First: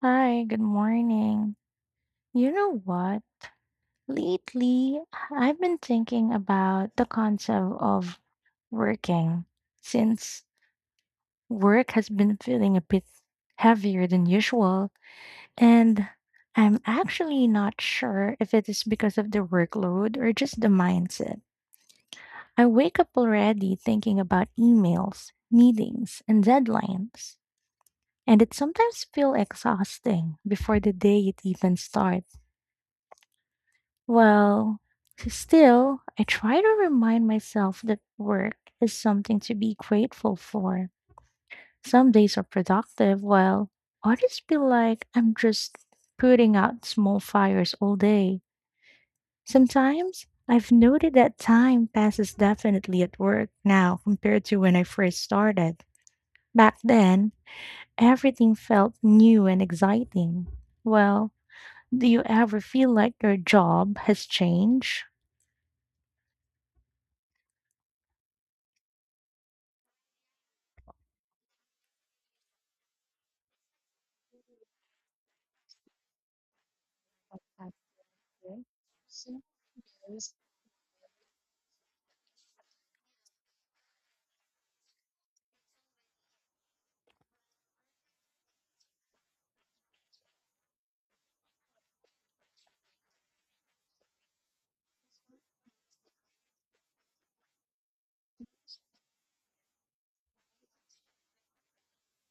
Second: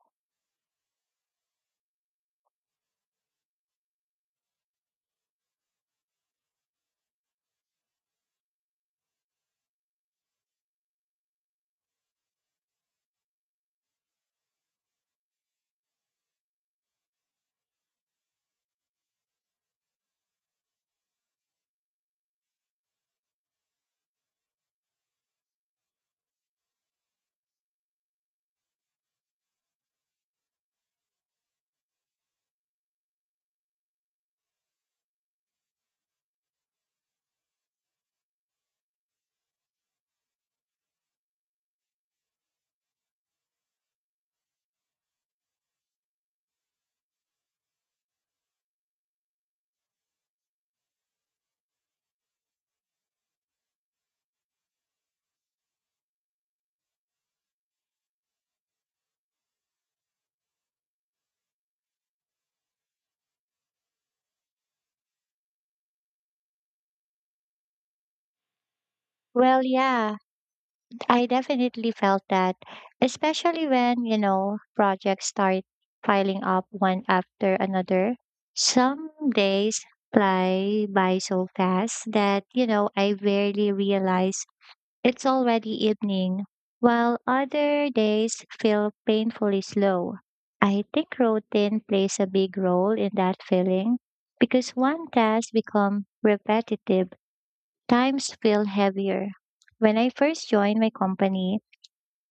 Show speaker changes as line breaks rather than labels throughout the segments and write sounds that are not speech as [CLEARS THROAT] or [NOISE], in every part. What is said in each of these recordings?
Hi, good morning. You know what? Lately, I've been thinking about the concept of working since work has been feeling a bit heavier than usual. And I'm actually not sure if it is because of the workload or just the mindset. I wake up already thinking about emails, meetings, and deadlines. And it sometimes feels exhausting before the day it even starts. Well, still, I try to remind myself that work is something to be grateful for. Some days are productive, while others feel like I'm just putting out small fires all day. Sometimes I've noted that time passes definitely at work now compared to when I first started. Back then, everything felt new and exciting. Well, do you ever feel like your job has changed?
Well, yeah, I definitely felt that, especially when projects start piling up one after another.
Mhm.
Some days fly by so fast that I barely realize it's already evening, while other days feel painfully slow. I think routine plays a big role in that feeling because one task becomes repetitive. Times feel heavier. When I first joined my company,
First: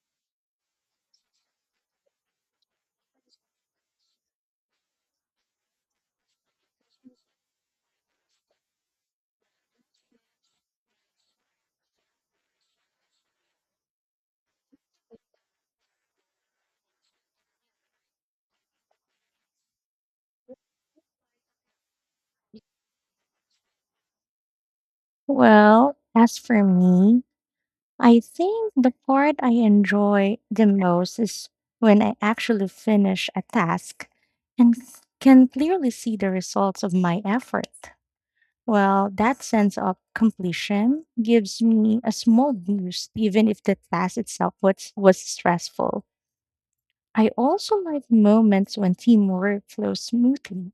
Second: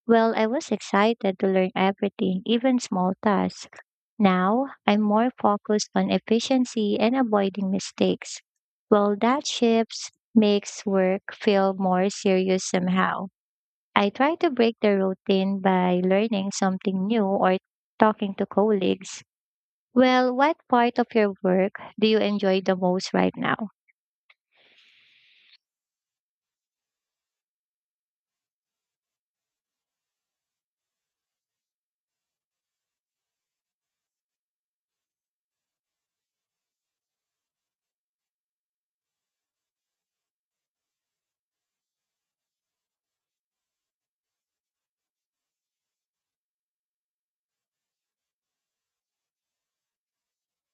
I was excited to learn everything, even small tasks. Now, I'm more focused on efficiency and avoiding mistakes. That shifts makes work feel more serious somehow. I try to break the routine by learning something new or talking to colleagues. What part of your work do you enjoy the most right now?
Well, as for me, I think the part I enjoy the most is when I actually finish a task and can clearly see the results of my effort. Well, that sense of completion gives me a small boost, even if the task itself was stressful. I also like moments when teamwork flows smoothly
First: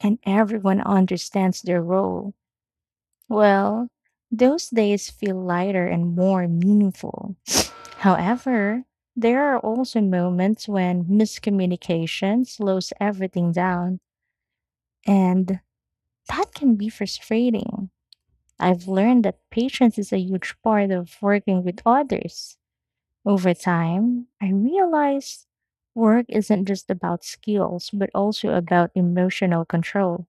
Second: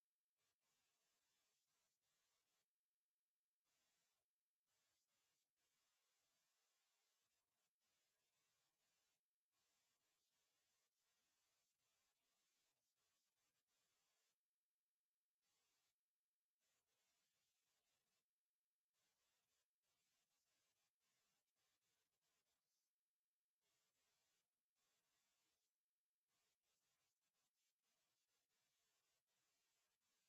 and everyone understands their role. Well, those days feel lighter and more meaningful. However, there are also moments when miscommunication slows everything down, and that can be frustrating. I've learned that patience is a huge part of working with others. Over time, I realized work isn't just about skills, but also about emotional control.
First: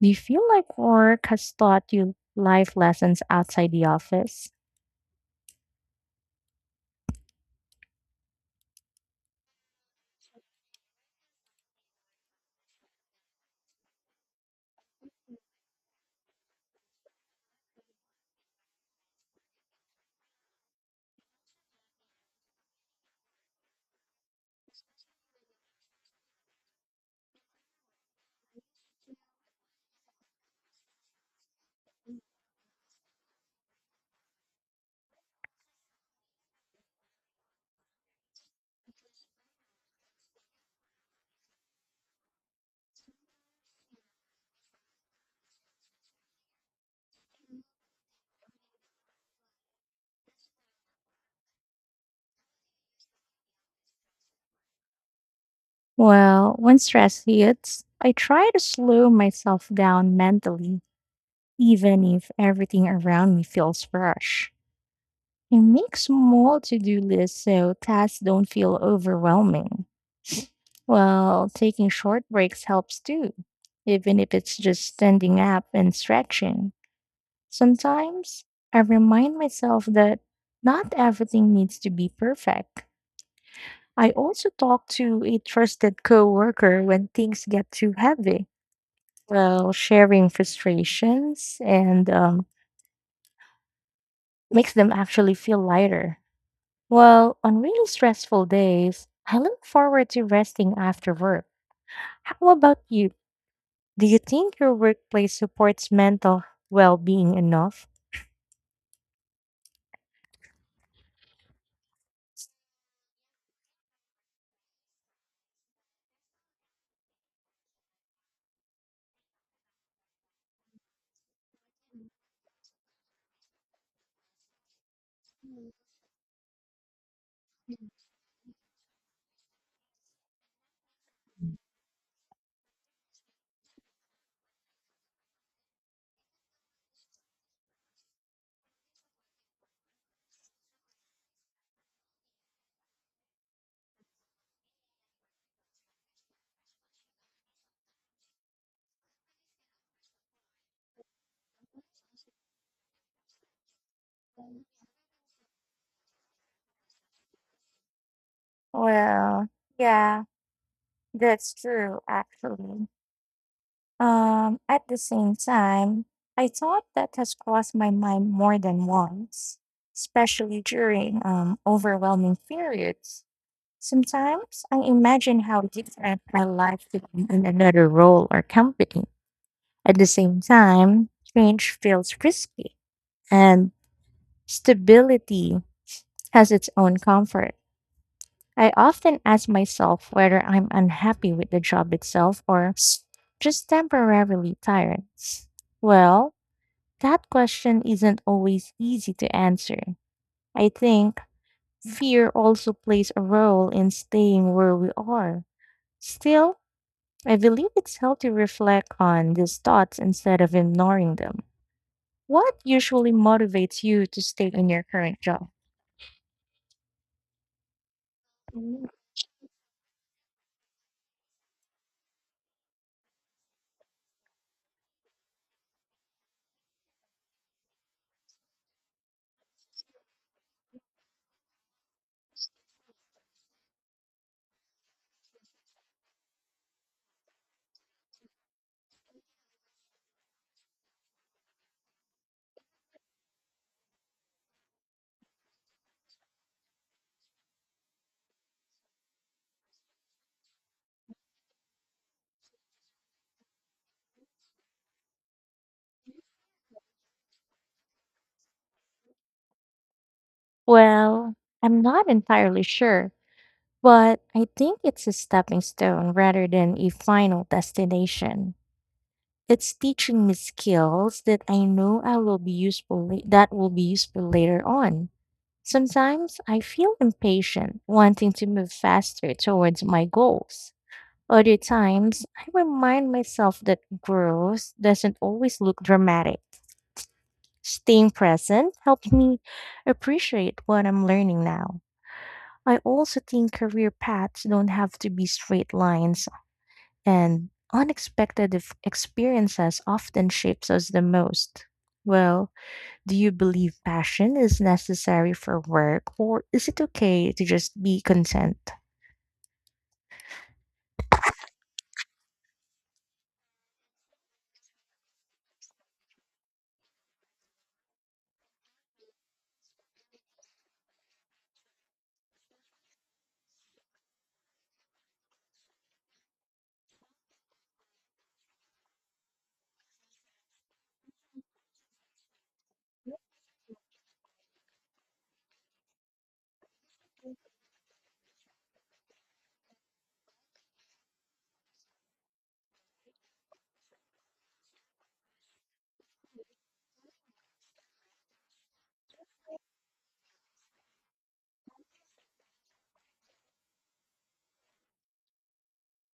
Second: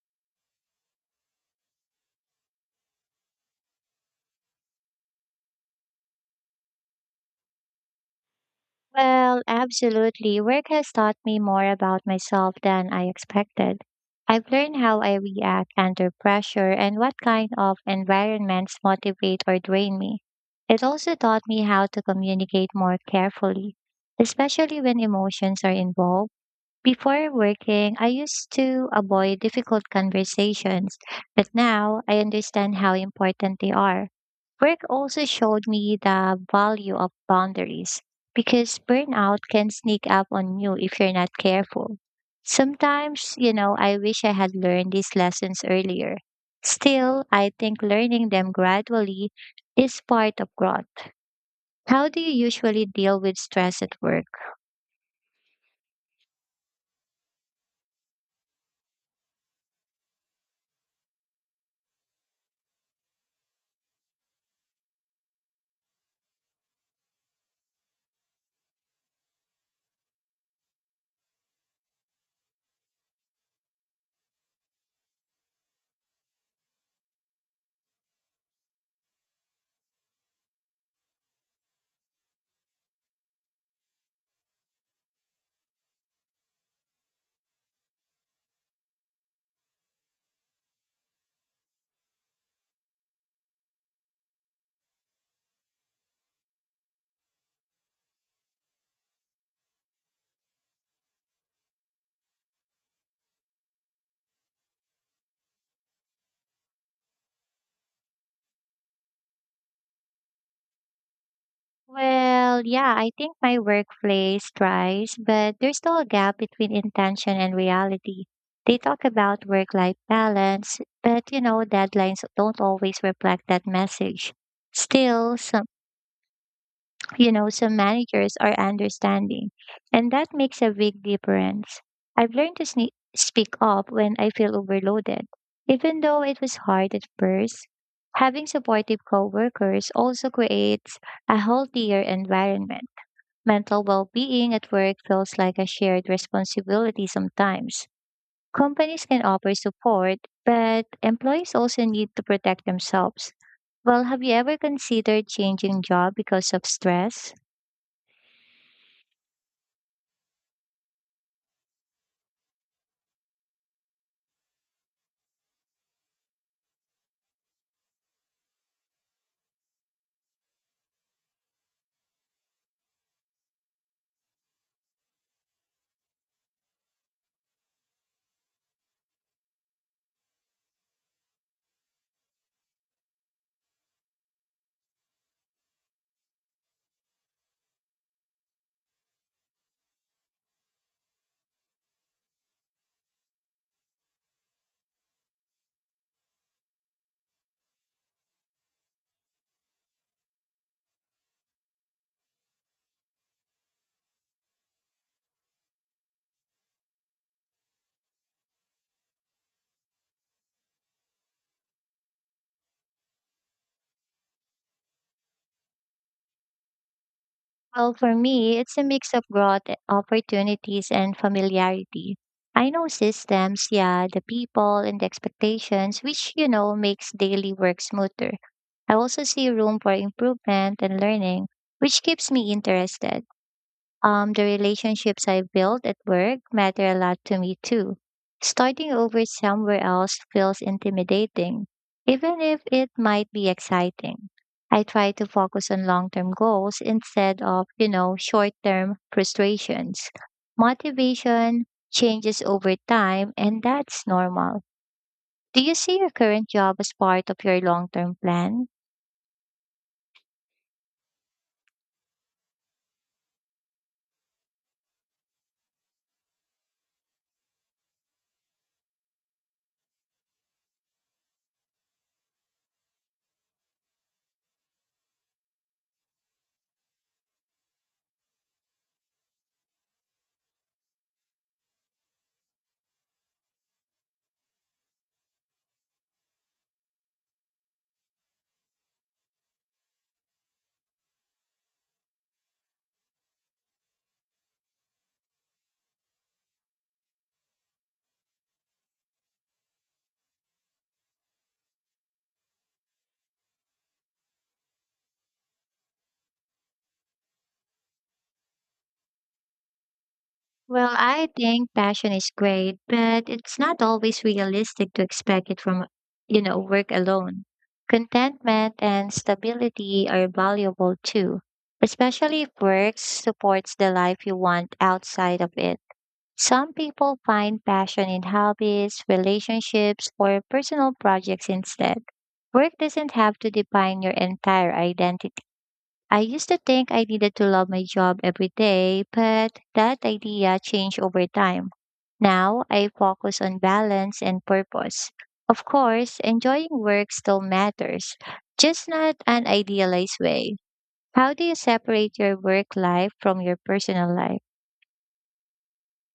Do you feel like work has taught you life lessons outside the office?
Well, absolutely. Work has taught me more about myself than I expected. I've learned how I react under pressure and what kind of environments motivate or drain me. It also taught me how to communicate more carefully, especially when emotions are involved. Before working, I used to avoid difficult conversations, but now I understand how important they are. Work also showed me the value of boundaries because burnout can sneak up on you if you're not careful. Sometimes, I wish I had learned these lessons earlier. Still, I think learning them gradually is part of growth. How do you usually deal with stress at work?
Well, when stress hits, I try to slow myself down mentally, even if everything around me feels rush. I make small to do lists so tasks don't feel overwhelming. Well, taking short breaks helps too, even if it's just standing up and stretching. Sometimes I remind myself that not everything needs to be perfect. I also talk to a trusted coworker when things get too heavy. Well, sharing frustrations and makes them actually feel lighter. Well, on really stressful days, I look forward to resting after work. How about you? Do you think your workplace supports mental well being enough?
Well, yeah, I think my workplace tries, but there's still a gap between intention and reality. They talk about work-life balance, but deadlines don't always reflect that message. Still, [LAUGHS] some managers are understanding, and that makes a big difference. I've learned to sne speak up when I feel overloaded, even though it was hard at first. Having supportive coworkers also creates a healthier environment. Mental well being at work feels like a shared responsibility sometimes. Companies can offer support, but employees also need to protect themselves. Well, have you ever considered changing job because of stress?
Well, yeah, that's true, actually. At the same time, I thought that has crossed my mind more than once, especially during overwhelming periods. Sometimes I imagine how different my life would be in another role or company. At the same time, change feels risky, and stability has its own comfort. I often ask myself whether I'm unhappy with the job itself or just temporarily tired. Well, that question isn't always easy to answer. I think fear also plays a role in staying where we are. Still, I believe it's healthy to reflect on these thoughts instead of ignoring them. What usually motivates you to stay in your current job?
Well, for me, it's a
Mm.
mix of growth opportunities and familiarity. I know systems, yeah, the people and the expectations, which makes daily work smoother. I also see room for improvement and learning, which keeps me interested. The relationships I built at work matter a lot to me too. Starting over somewhere else feels intimidating, even if it might be exciting. I try to focus on long term goals instead of short term frustrations. Motivation changes over time, and that's normal. Do you see your current job as part of your long term plan?
Well, I'm not entirely sure, but I think it's a stepping stone rather than a final destination. It's teaching me skills that I know I will be useful la- that will be useful later on. Sometimes I feel impatient, wanting to move faster towards my goals. Other times, I remind myself that growth doesn't always look dramatic. Staying present helps me appreciate what I'm learning now. I also think career paths don't have to be straight lines, and unexpected experiences often shapes us the most. Well, do you believe passion is necessary for work, or is it okay to just be content?
Well, I think passion is great, but it's not always realistic to expect it from work alone. Contentment and stability are valuable too, especially if work supports the life you want outside of it. Some people find passion in hobbies, relationships, or personal projects instead. Work doesn't have to define your entire identity. I used to think I needed to love my job every day, but that idea changed over time. Now I focus on balance and purpose. Of course, enjoying work still matters, just not an idealized way. How do you separate your work life from your personal life?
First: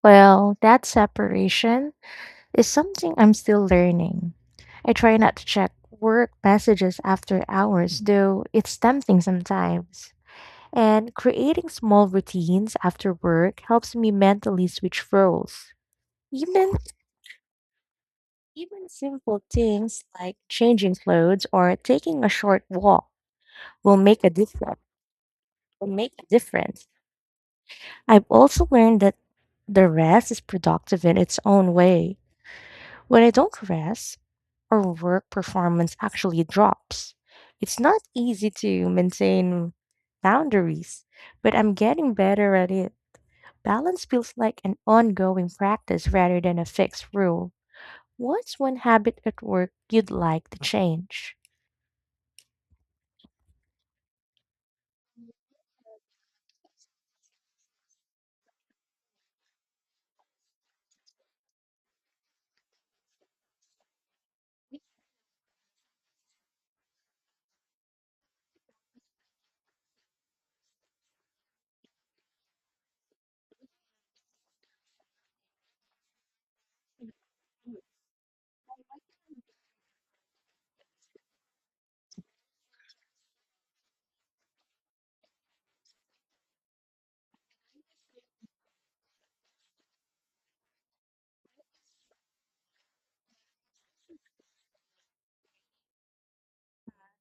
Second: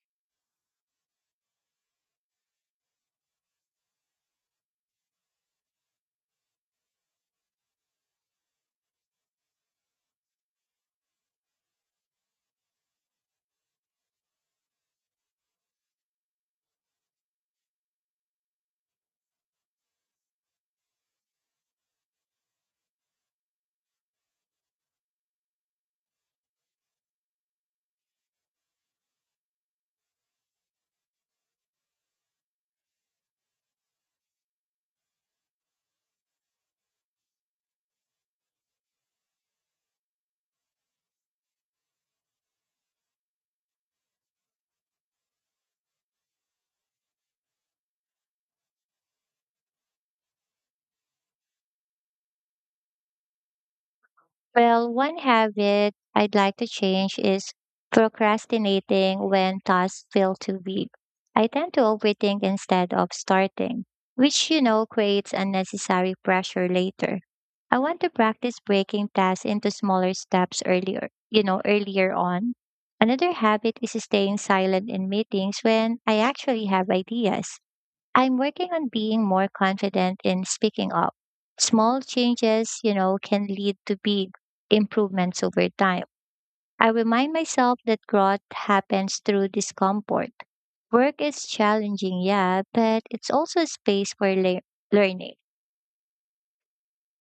Well, that separation is something I'm still learning. I try not to check work messages after hours, though it's tempting sometimes. And creating small routines after work helps me mentally switch roles. Even Even simple things like changing clothes or taking a short walk will make a difference. Will make a difference. I've also learned that the rest is productive in its own way. When I don't rest, or work performance actually drops. It's not easy to maintain boundaries, but I'm getting better at it. Balance feels like an ongoing practice rather than a fixed rule. What's one habit at work you'd like to change?
Well, one habit I'd like to change is procrastinating when tasks feel too big. I tend to overthink instead of starting, which creates unnecessary pressure later. I want to practice breaking tasks into smaller steps earlier on. Another habit is staying silent in meetings when I actually have ideas. I'm working on being more confident in speaking up. Small changes can lead to big improvements over time. I remind myself that growth happens through discomfort. Work is challenging, yeah, but it's also a space for learning.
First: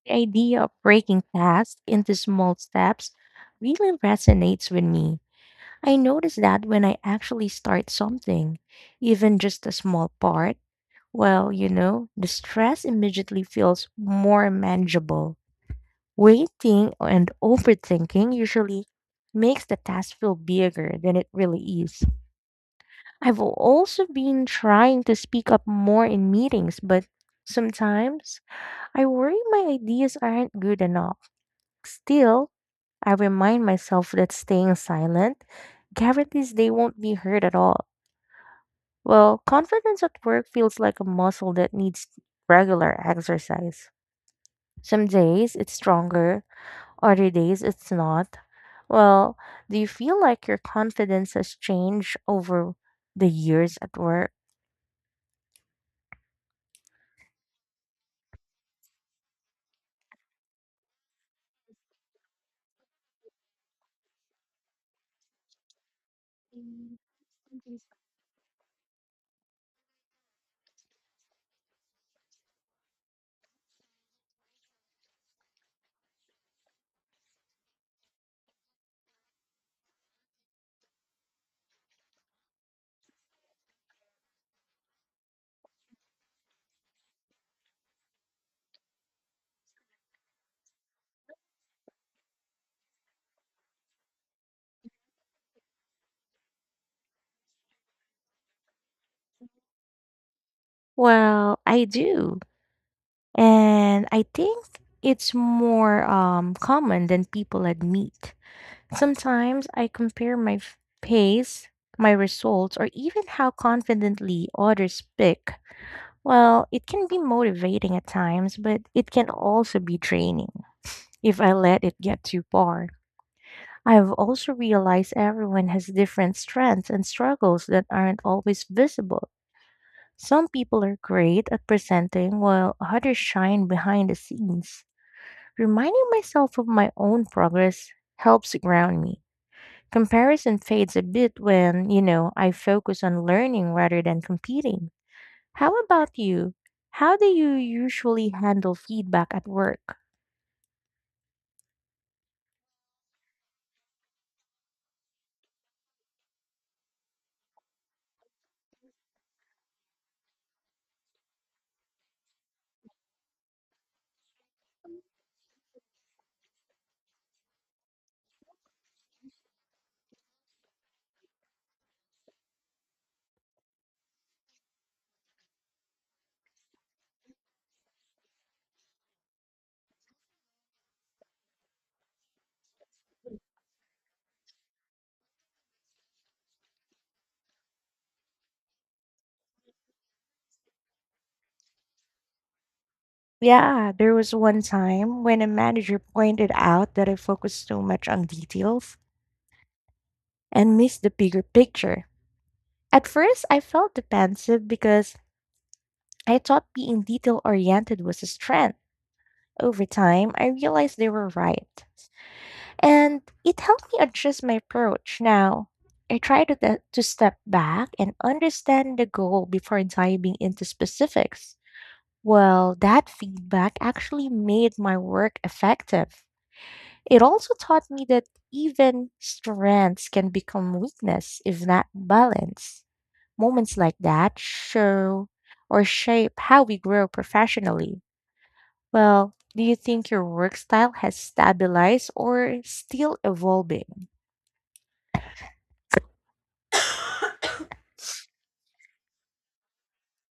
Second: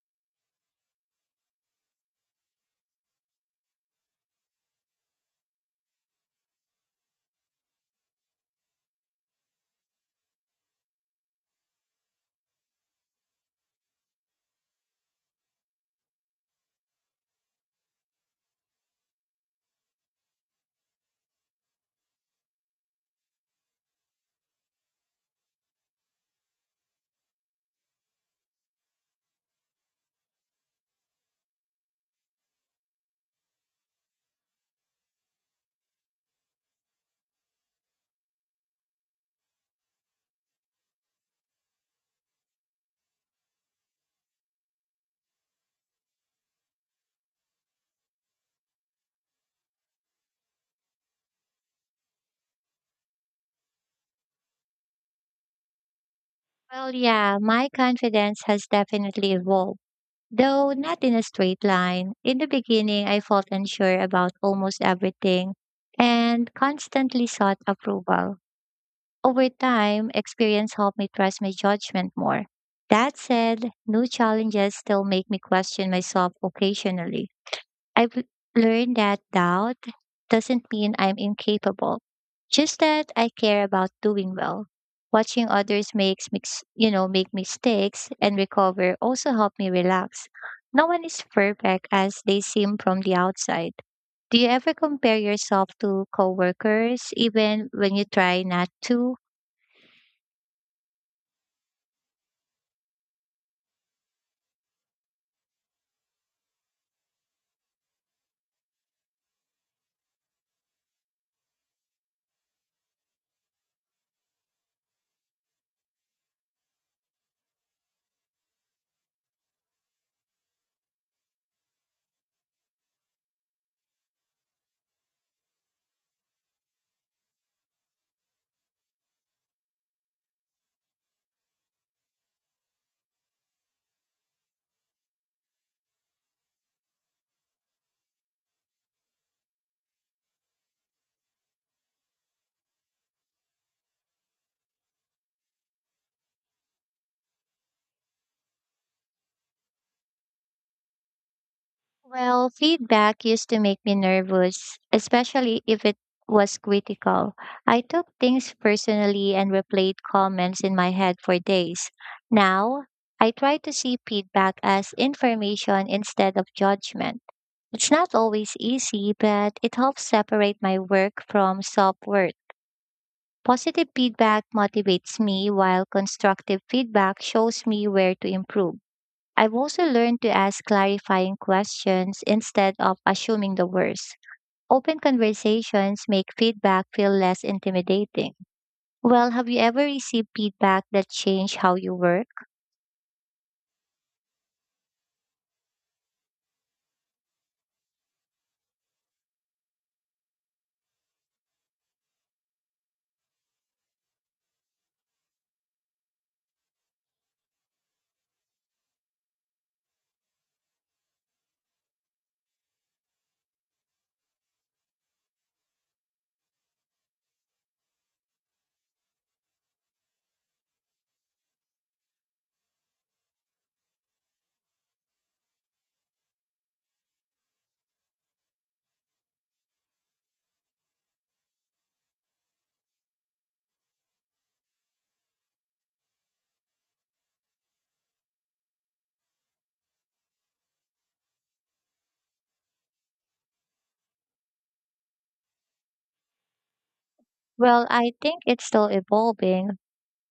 The idea of breaking tasks into small steps really resonates with me. I notice that when I actually start something, even just a small part, the stress immediately feels more manageable. Waiting and overthinking usually makes the task feel bigger than it really is. I've also been trying to speak up more in meetings, but sometimes I worry my ideas aren't good enough. Still, I remind myself that staying silent guarantees they won't be heard at all. Well, confidence at work feels like a muscle that needs regular exercise. Some days it's stronger, other days it's not. Well, do you feel like your confidence has changed over the years at work?
Well, yeah, my confidence has definitely evolved, though not in a straight line. In the beginning, I felt unsure about almost everything and constantly sought approval. Over time, experience helped me trust my judgment more. That said, new challenges still make me question myself occasionally. I've learned that doubt doesn't mean I'm incapable, just that I care about doing well. Watching others makes mix, you know, make mistakes and recover also helped me relax. No one is perfect as they seem from the outside. Do you ever compare yourself to coworkers even when you try not to?
Well, I do. And I think it's more common than people admit. Sometimes I compare my pace, my results, or even how confidently others speak. Well, it can be motivating at times, but it can also be draining if I let it get too far. I've also realized everyone has different strengths and struggles that aren't always visible. Some people are great at presenting while others shine behind the scenes. Reminding myself of my own progress helps ground me. Comparison fades a bit when I focus on learning rather than competing. How about you? How do you usually handle feedback at work?
Well, feedback used to make me nervous, especially if it was critical. I took things personally and replayed comments in my head for days. Now, I try to see feedback as information instead of judgment. It's not always easy, but it helps separate my work from self worth. Positive feedback motivates me, while constructive feedback shows me where to improve. I've also learned to ask clarifying questions instead of assuming the worst. Open conversations make feedback feel less intimidating. Well, have you ever received feedback that changed how you work?
Yeah, there was one time when a manager pointed out that I focused too much on details and missed the bigger picture. At first, I felt defensive because I thought being detail oriented was a strength. Over time, I realized they were right. And it helped me adjust my approach. Now, I try to, to step back and understand the goal before diving into specifics. Well, that feedback actually made my work effective. It also taught me that even strengths can become weakness if not balanced. Moments like that show or shape how we grow professionally. Well, do you think your work style has stabilized or still evolving?
Well, I think it's still evolving,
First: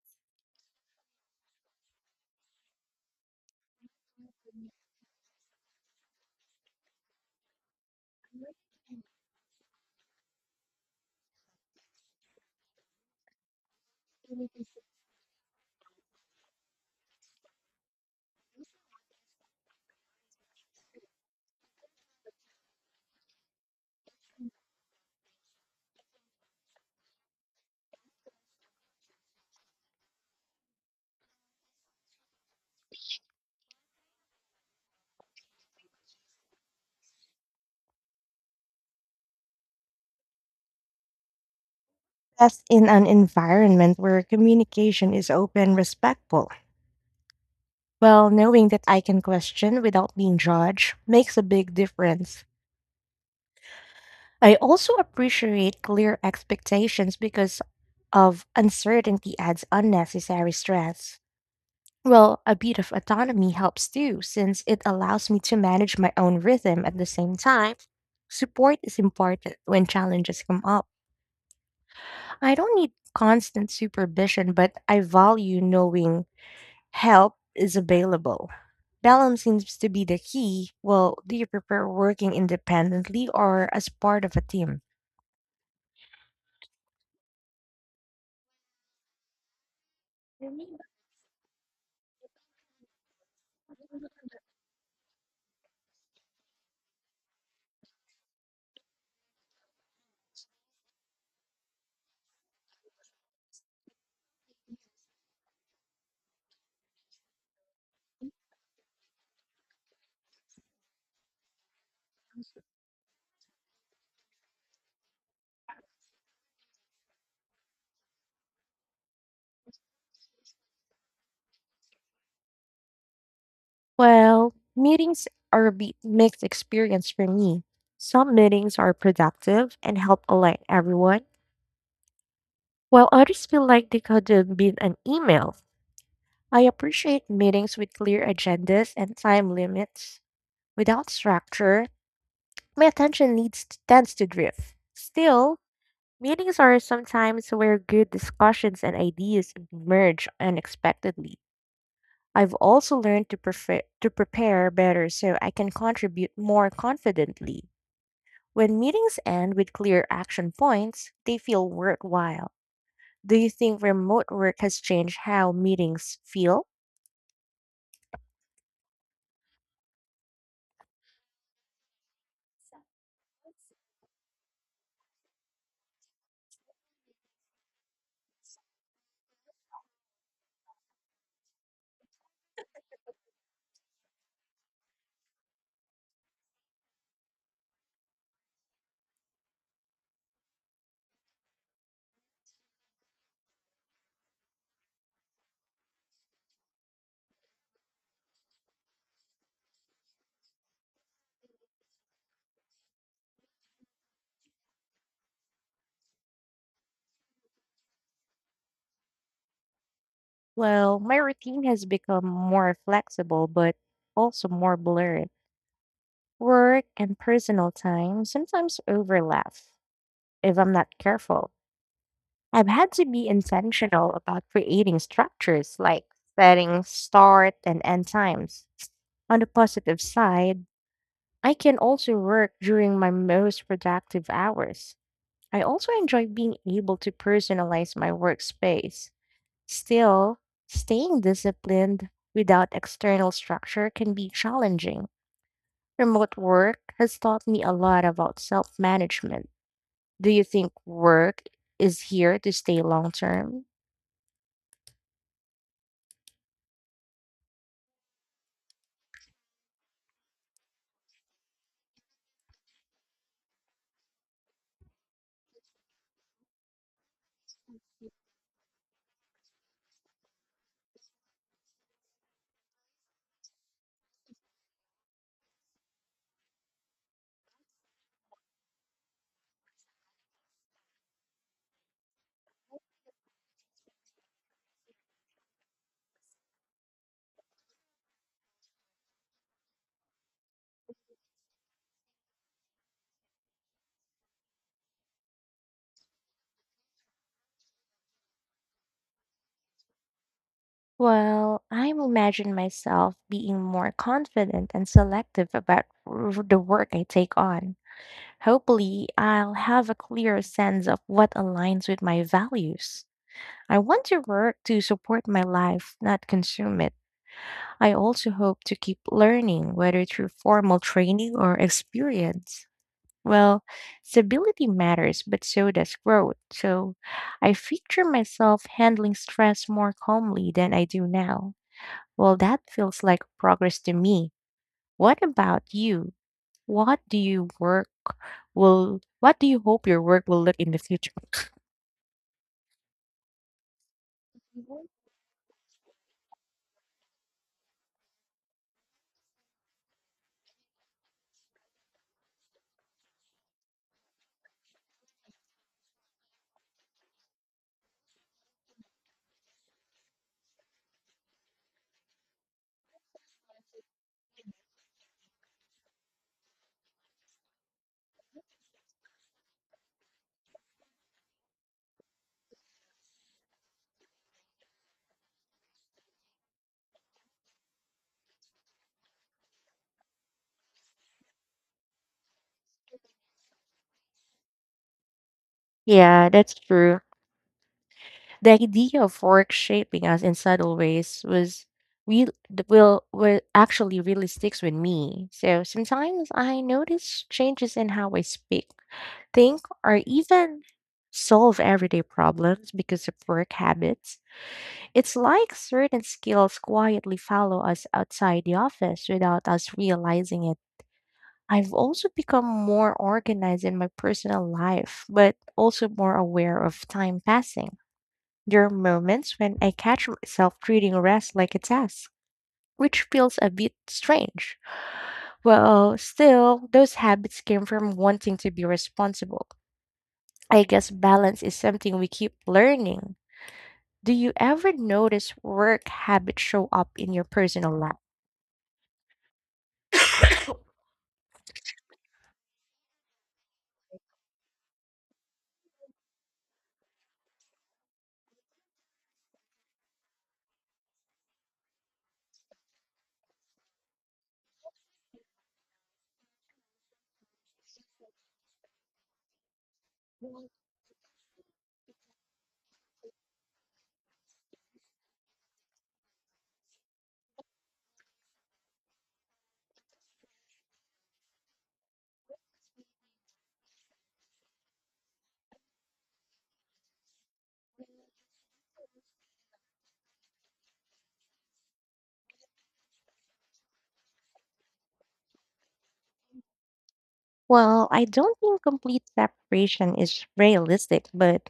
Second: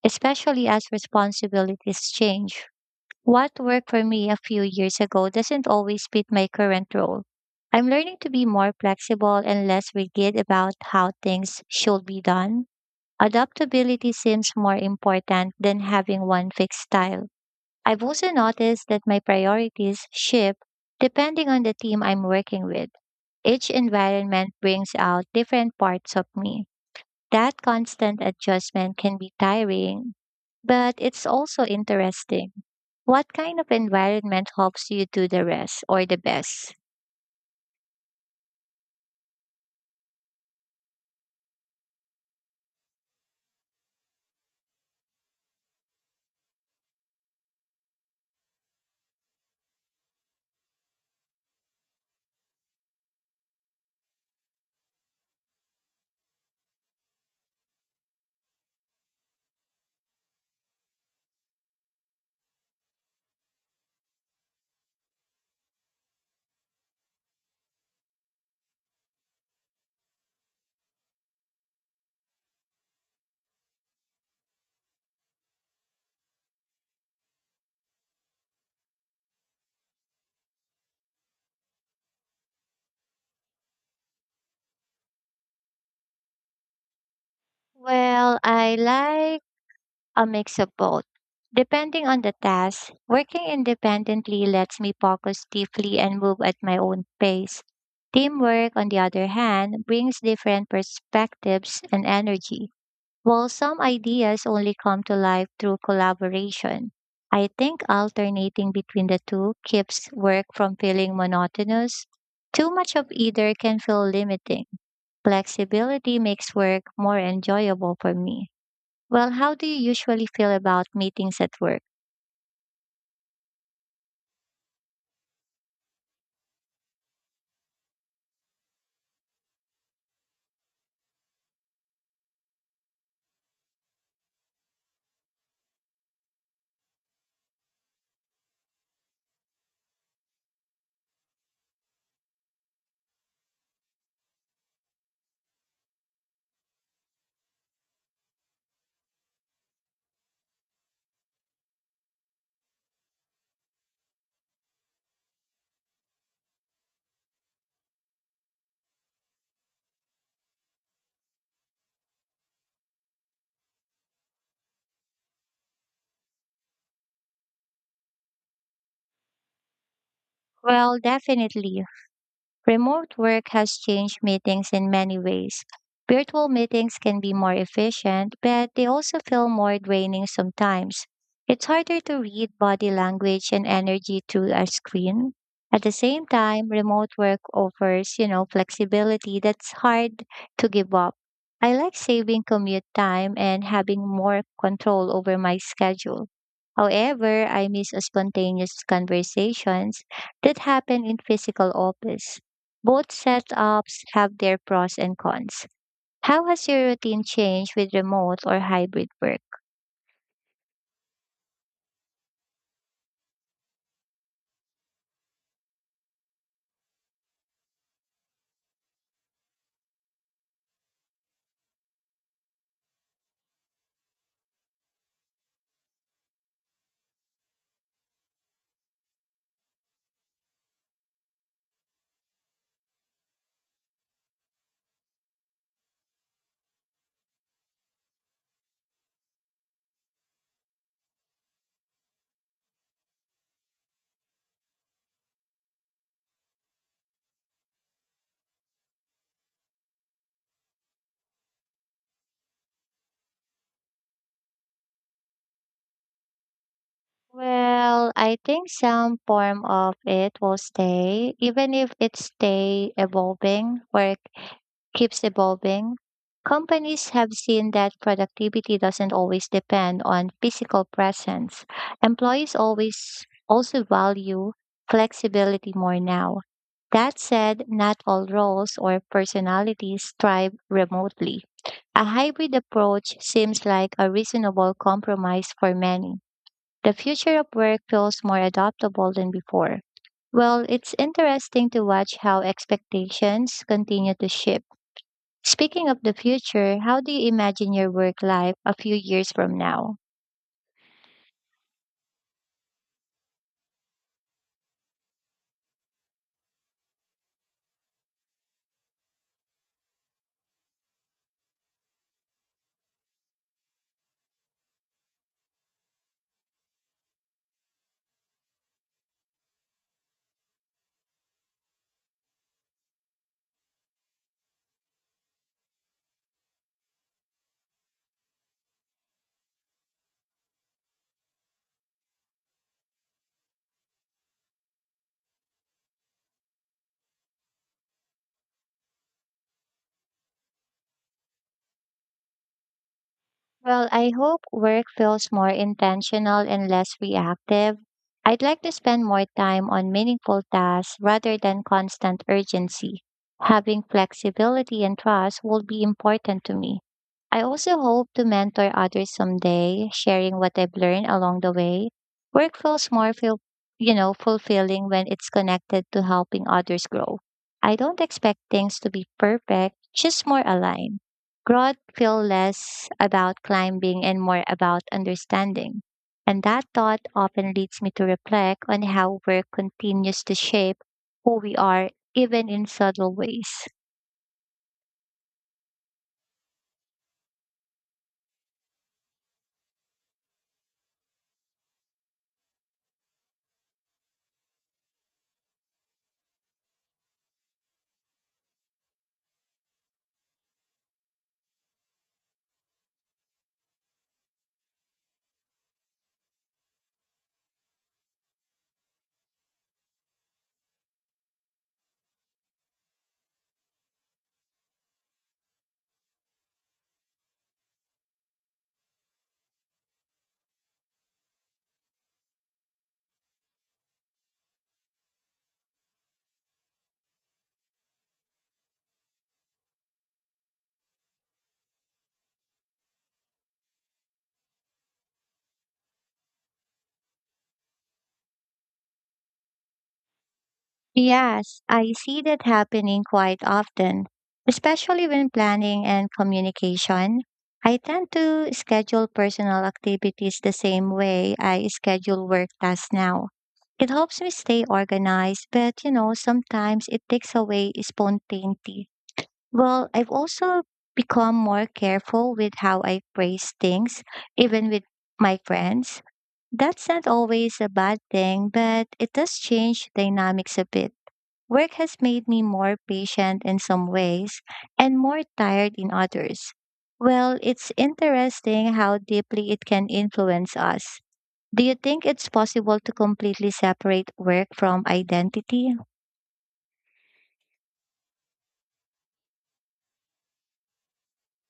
especially as responsibilities change. What worked for me a few years ago doesn't always fit my current role. I'm learning to be more flexible and less rigid about how things should be done. Adaptability seems more important than having one fixed style. I've also noticed that my priorities shift depending on the team I'm working with. Each environment brings out different parts of me. That constant adjustment can be tiring, but it's also interesting. What kind of environment helps you do the rest or the best?
That's in an environment where communication is open, respectful. Well, knowing that I can question without being judged makes a big difference. I also appreciate clear expectations because of uncertainty adds unnecessary stress. Well, a bit of autonomy helps too, since it allows me to manage my own rhythm at the same time. Support is important when challenges come up. I don't need constant supervision, but I value knowing help is available. Balance seems to be the key. Well, do you prefer working independently or as part of a team?
Well, I like a mix of both. Depending on the task, working independently lets me focus deeply and move at my own pace. Teamwork, on the other hand, brings different perspectives and energy. While some ideas only come to life through collaboration, I think alternating between the two keeps work from feeling monotonous. Too much of either can feel limiting. Flexibility makes work more enjoyable for me. Well, how do you usually feel about meetings at work?
Well, meetings are a mixed experience for me. Some meetings are productive and help align everyone, while others feel like they could have been an email. I appreciate meetings with clear agendas and time limits. Without structure, my attention needs tends to drift. Still, meetings are sometimes where good discussions and ideas emerge unexpectedly. I've also learned to prefer to prepare better so I can contribute more confidently. When meetings end with clear action points, they feel worthwhile. Do you think remote work has changed how meetings feel?
Well, definitely. Remote work has changed meetings in many ways. Virtual meetings can be more efficient, but they also feel more draining sometimes. It's harder to read body language and energy through a screen. At the same time, remote work offers flexibility that's hard to give up. I like saving commute time and having more control over my schedule. However, I miss spontaneous conversations that happen in physical office. Both setups have their pros and cons. How has your routine changed with remote or hybrid work?
Well, my routine has become more flexible, but also more blurred. Work and personal time sometimes overlap if I'm not careful. I've had to be intentional about creating structures like setting start and end times. On the positive side, I can also work during my most productive hours. I also enjoy being able to personalize my workspace. Still, staying disciplined without external structure can be challenging. Remote work has taught me a lot about self management. Do you think work is here to stay long term?
Well, I think some form of it will stay, even if it stay evolving or it keeps evolving. Companies have seen that productivity doesn't always depend on physical presence. Employees always also value flexibility more now. That said, not all roles or personalities thrive remotely. A hybrid approach seems like a reasonable compromise for many. The future of work feels more adaptable than before. Well, it's interesting to watch how expectations continue to shift. Speaking of the future, how do you imagine your work life a few years from now?
Well, I imagine myself being more confident and selective about the work I take on. Hopefully, I'll have a clearer sense of what aligns with my values. I want to work to support my life, not consume it. I also hope to keep learning, whether through formal training or experience. Well, stability matters, but so does growth. So I picture myself handling stress more calmly than I do now. Well, that feels like progress to me. What about you? What do you work what do you hope your work will look in the future?
Well, I hope work feels more intentional and less reactive. I'd like to spend more time on meaningful tasks rather than constant urgency. Having flexibility and trust will be important to me. I also hope to mentor others someday, sharing what I've learned along the way. Work feels more feel, you know, Fulfilling when it's connected to helping others grow. I don't expect things to be perfect, just more aligned. Growth feel less about climbing and more about understanding. And that thought often leads me to reflect on how work continues to shape who we are, even in subtle ways.
Yeah, that's true. The idea of work shaping us in subtle ways was real th- will actually really sticks with me. So sometimes I notice changes in how I speak, think, or even solve everyday problems because of work habits. It's like certain skills quietly follow us outside the office without us realizing it. I've also become more organized in my personal life, but also more aware of time passing. There are moments when I catch myself treating rest like a task, which feels a bit strange. Well, still, those habits came from wanting to be responsible. I guess balance is something we keep learning. Do you ever notice work habits show up in your personal life?
Yes, I see that happening quite often, especially when planning and communication. I tend to schedule personal activities the same way I schedule work tasks now. It helps me stay organized, but sometimes it takes away spontaneity. Well, I've also become more careful with how I phrase things, even with my friends. That's not always a bad thing, but it does change dynamics a bit. Work has made me more patient in some ways and more tired in others. Well, it's interesting how deeply it can influence us. Do you think it's possible to completely separate work from identity?
Well, I don't think complete separation is realistic, but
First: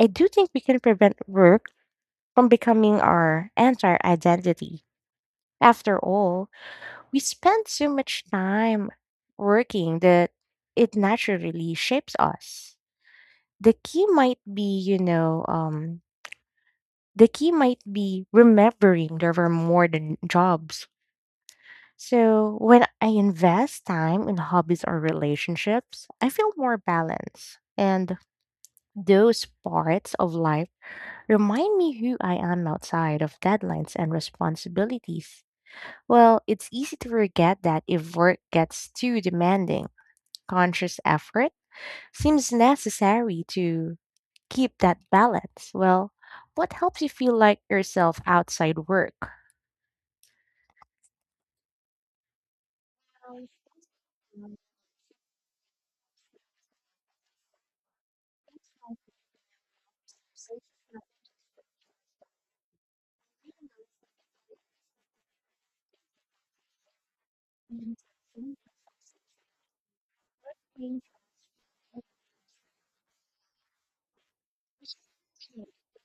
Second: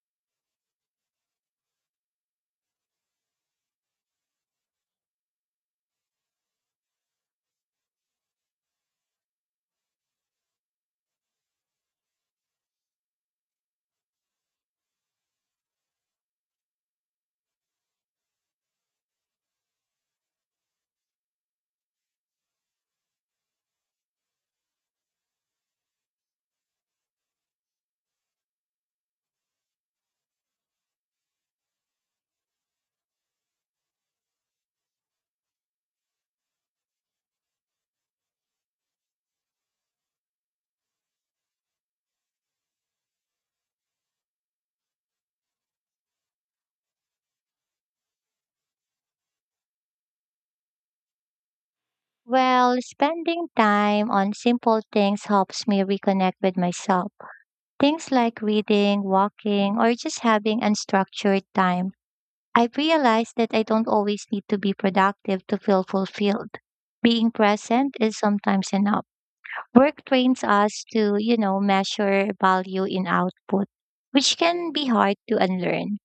I do think we can prevent work from becoming our entire identity. After all, we spend so much time working that it naturally shapes us. The key might be, you know, um, the key might be remembering there were more than jobs. So when I invest time in hobbies or relationships, I feel more balanced. And those parts of life remind me who I am outside of deadlines and responsibilities. Well, it's easy to forget that if work gets too demanding. Conscious effort seems necessary to keep that balance. Well, what helps you feel like yourself outside work?
Well, spending time on simple things helps me reconnect with myself. Things like reading, walking, or just having unstructured time. I've realized that I don't always need to be productive to feel fulfilled. Being present is sometimes enough. Work trains us to measure value in output, which can be hard to unlearn.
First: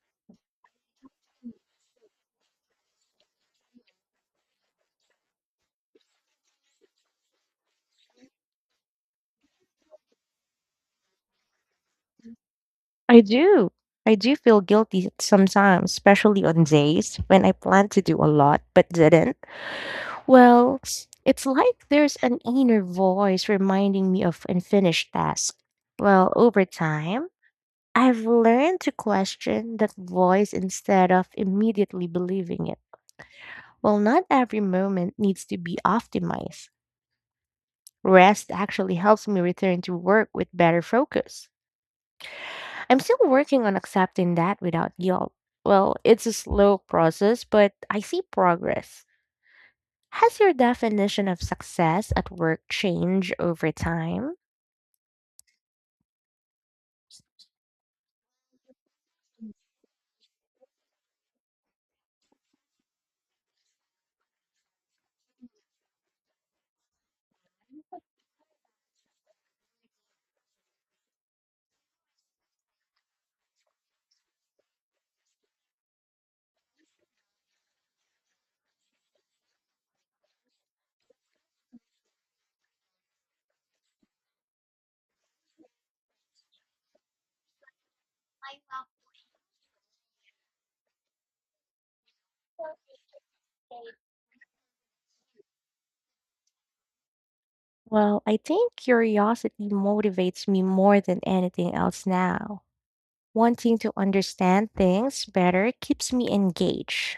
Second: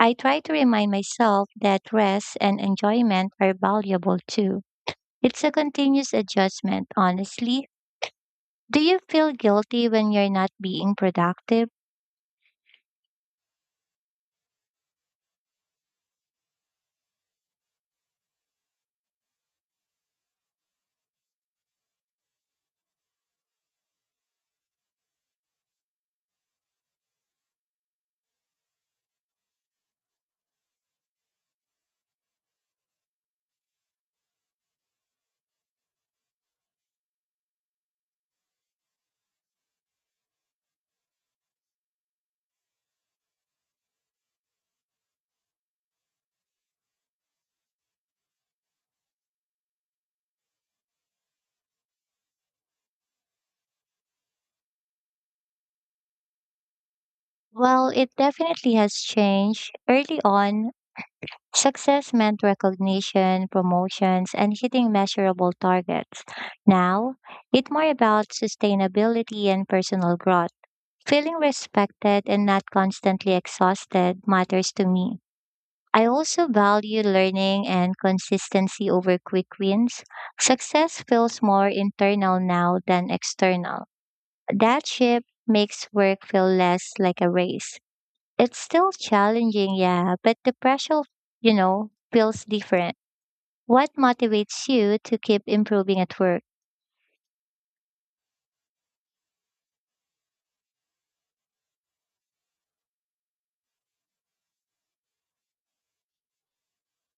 I try to remind myself that rest and enjoyment are valuable too. It's a continuous adjustment, honestly. Do you feel guilty when you're not being productive?
I do. I do feel guilty sometimes, especially on days when I planned to do a lot but didn't. Well, it's like there's an inner voice reminding me of unfinished tasks. Well, over time, I've learned to question that voice instead of immediately believing it. Well, not every moment needs to be optimized. Rest actually helps me return to work with better focus. I'm still working on accepting that without guilt. Well, it's a slow process, but I see progress. Has your definition of success at work changed over time?
Well, it definitely has changed. Early on, success meant recognition, promotions, and hitting measurable targets. Now, it's more about sustainability and personal growth. Feeling respected and not constantly exhausted matters to me. I also value learning and consistency over quick wins. Success feels more internal now than external. That shift makes work feel less like a race it's still challenging, yeah, but the pressure feels different. What motivates you to keep improving at work?
Well, I think curiosity motivates me more than anything else now. Wanting to understand things better keeps me engaged.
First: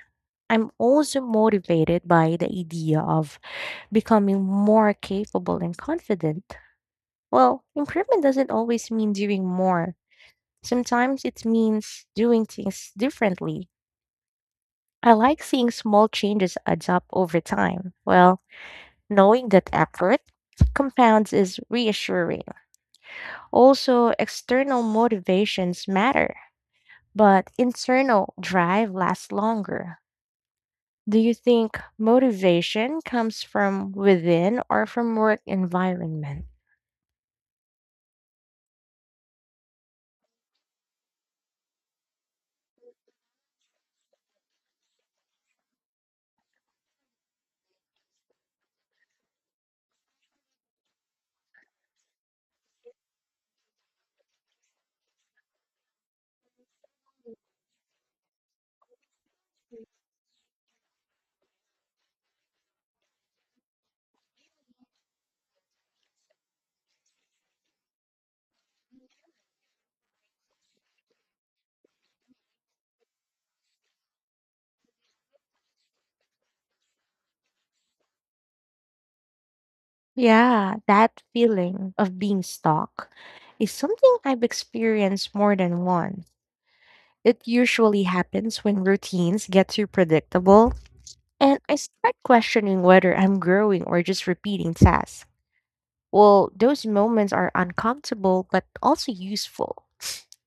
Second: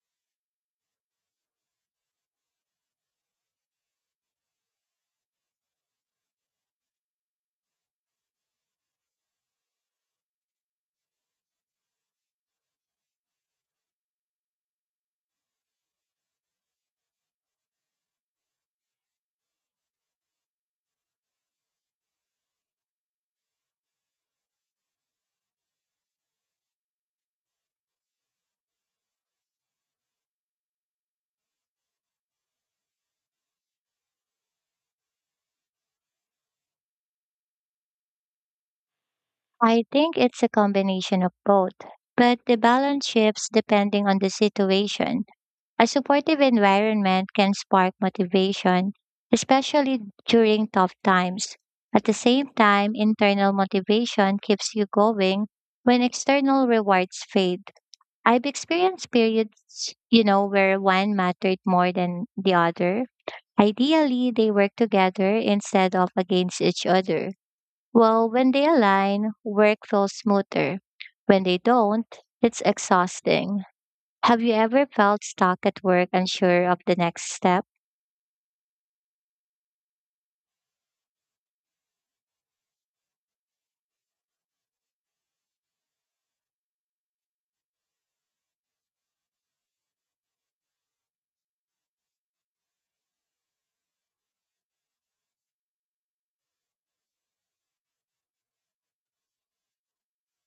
I'm also motivated by the idea of becoming more capable and confident. Well, improvement doesn't always mean doing more, sometimes it means doing things differently. I like seeing small changes add up over time. Well, knowing that effort compounds is reassuring. Also, external motivations matter, but internal drive lasts longer. Do you think motivation comes from within or from work environment?
I think it's a combination of both, but the balance shifts depending on the situation. A supportive environment can spark motivation, especially during tough times. At the same time, internal motivation keeps you going when external rewards fade. I've experienced periods, where one mattered more than the other. Ideally, they work together instead of against each other. Well, when they align, work feels smoother. When they don't, it's exhausting. Have you ever felt stuck at work, unsure of the next step?
Yeah, that feeling of being stuck is something I've experienced more than once. It usually happens when routines get too predictable and I start questioning whether I'm growing or just repeating tasks. Well, those moments are uncomfortable but also useful.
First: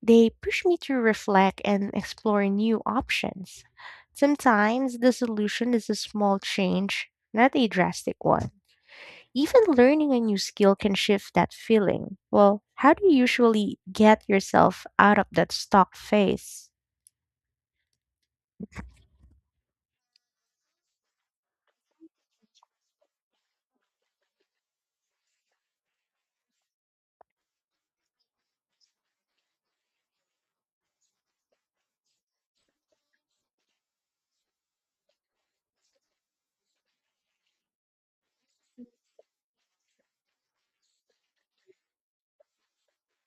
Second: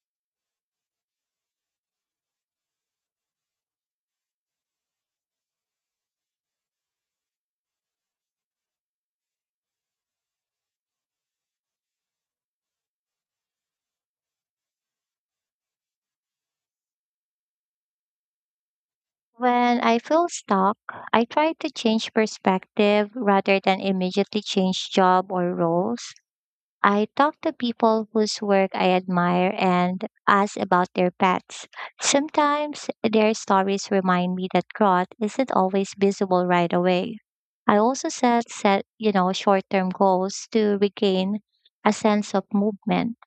They push me to reflect and explore new options. Sometimes the solution is a small change, not a drastic one. Even learning a new skill can shift that feeling. Well, how do you usually get yourself out of that stuck phase?
When I feel stuck, I try to change perspective rather than immediately change job or roles. I talk to people whose work I admire and ask about their pets. Sometimes their stories remind me that growth isn't always visible right away. I also set short-term goals to regain a sense of movement.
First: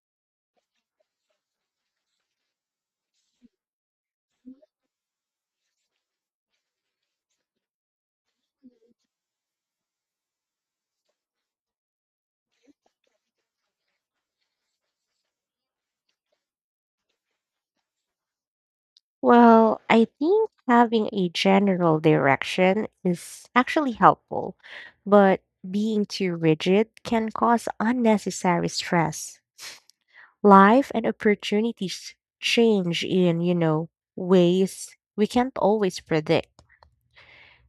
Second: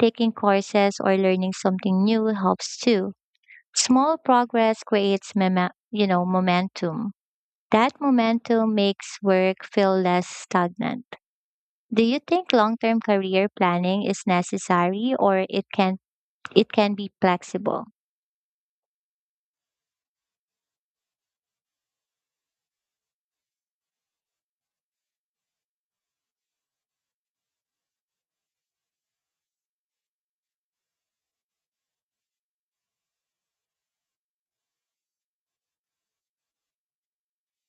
Taking courses or learning something new helps too. Small progress creates momentum. That momentum makes work feel less stagnant. Do you think long-term career planning is necessary or it can be flexible?
Well, I think having a general direction is actually helpful, but being too rigid can cause unnecessary stress. Life and opportunities change in, ways we can't always predict.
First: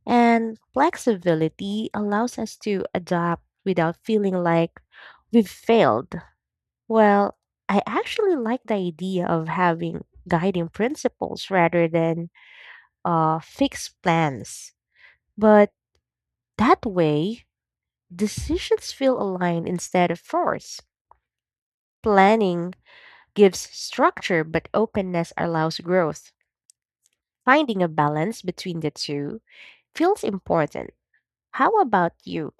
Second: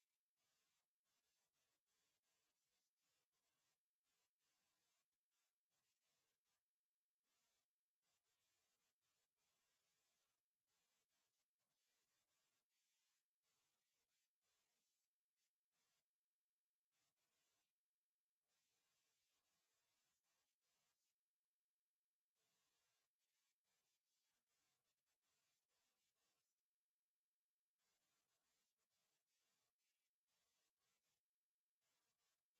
And flexibility allows us to adapt without feeling like we've failed. Well, I actually like the idea of having guiding principles rather than fixed plans. But that way, decisions feel aligned instead of force. Planning gives structure, but openness allows growth. Finding a balance between the two feels important. How about you?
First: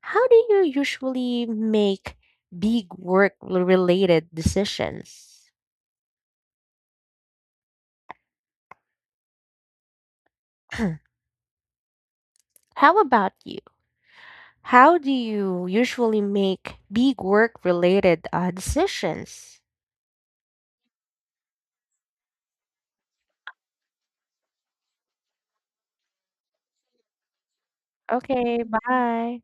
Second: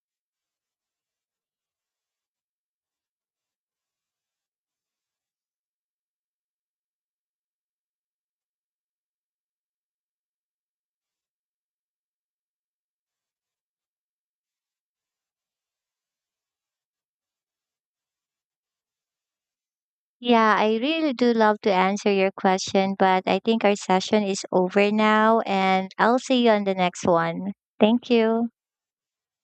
How do you usually make big work related decisions? [CLEARS THROAT] How about you? How do you usually make big work related decisions?
Yeah, I really do love to answer your question, but I think our session is over now and I'll see you on the next one. Thank you.
Okay, bye.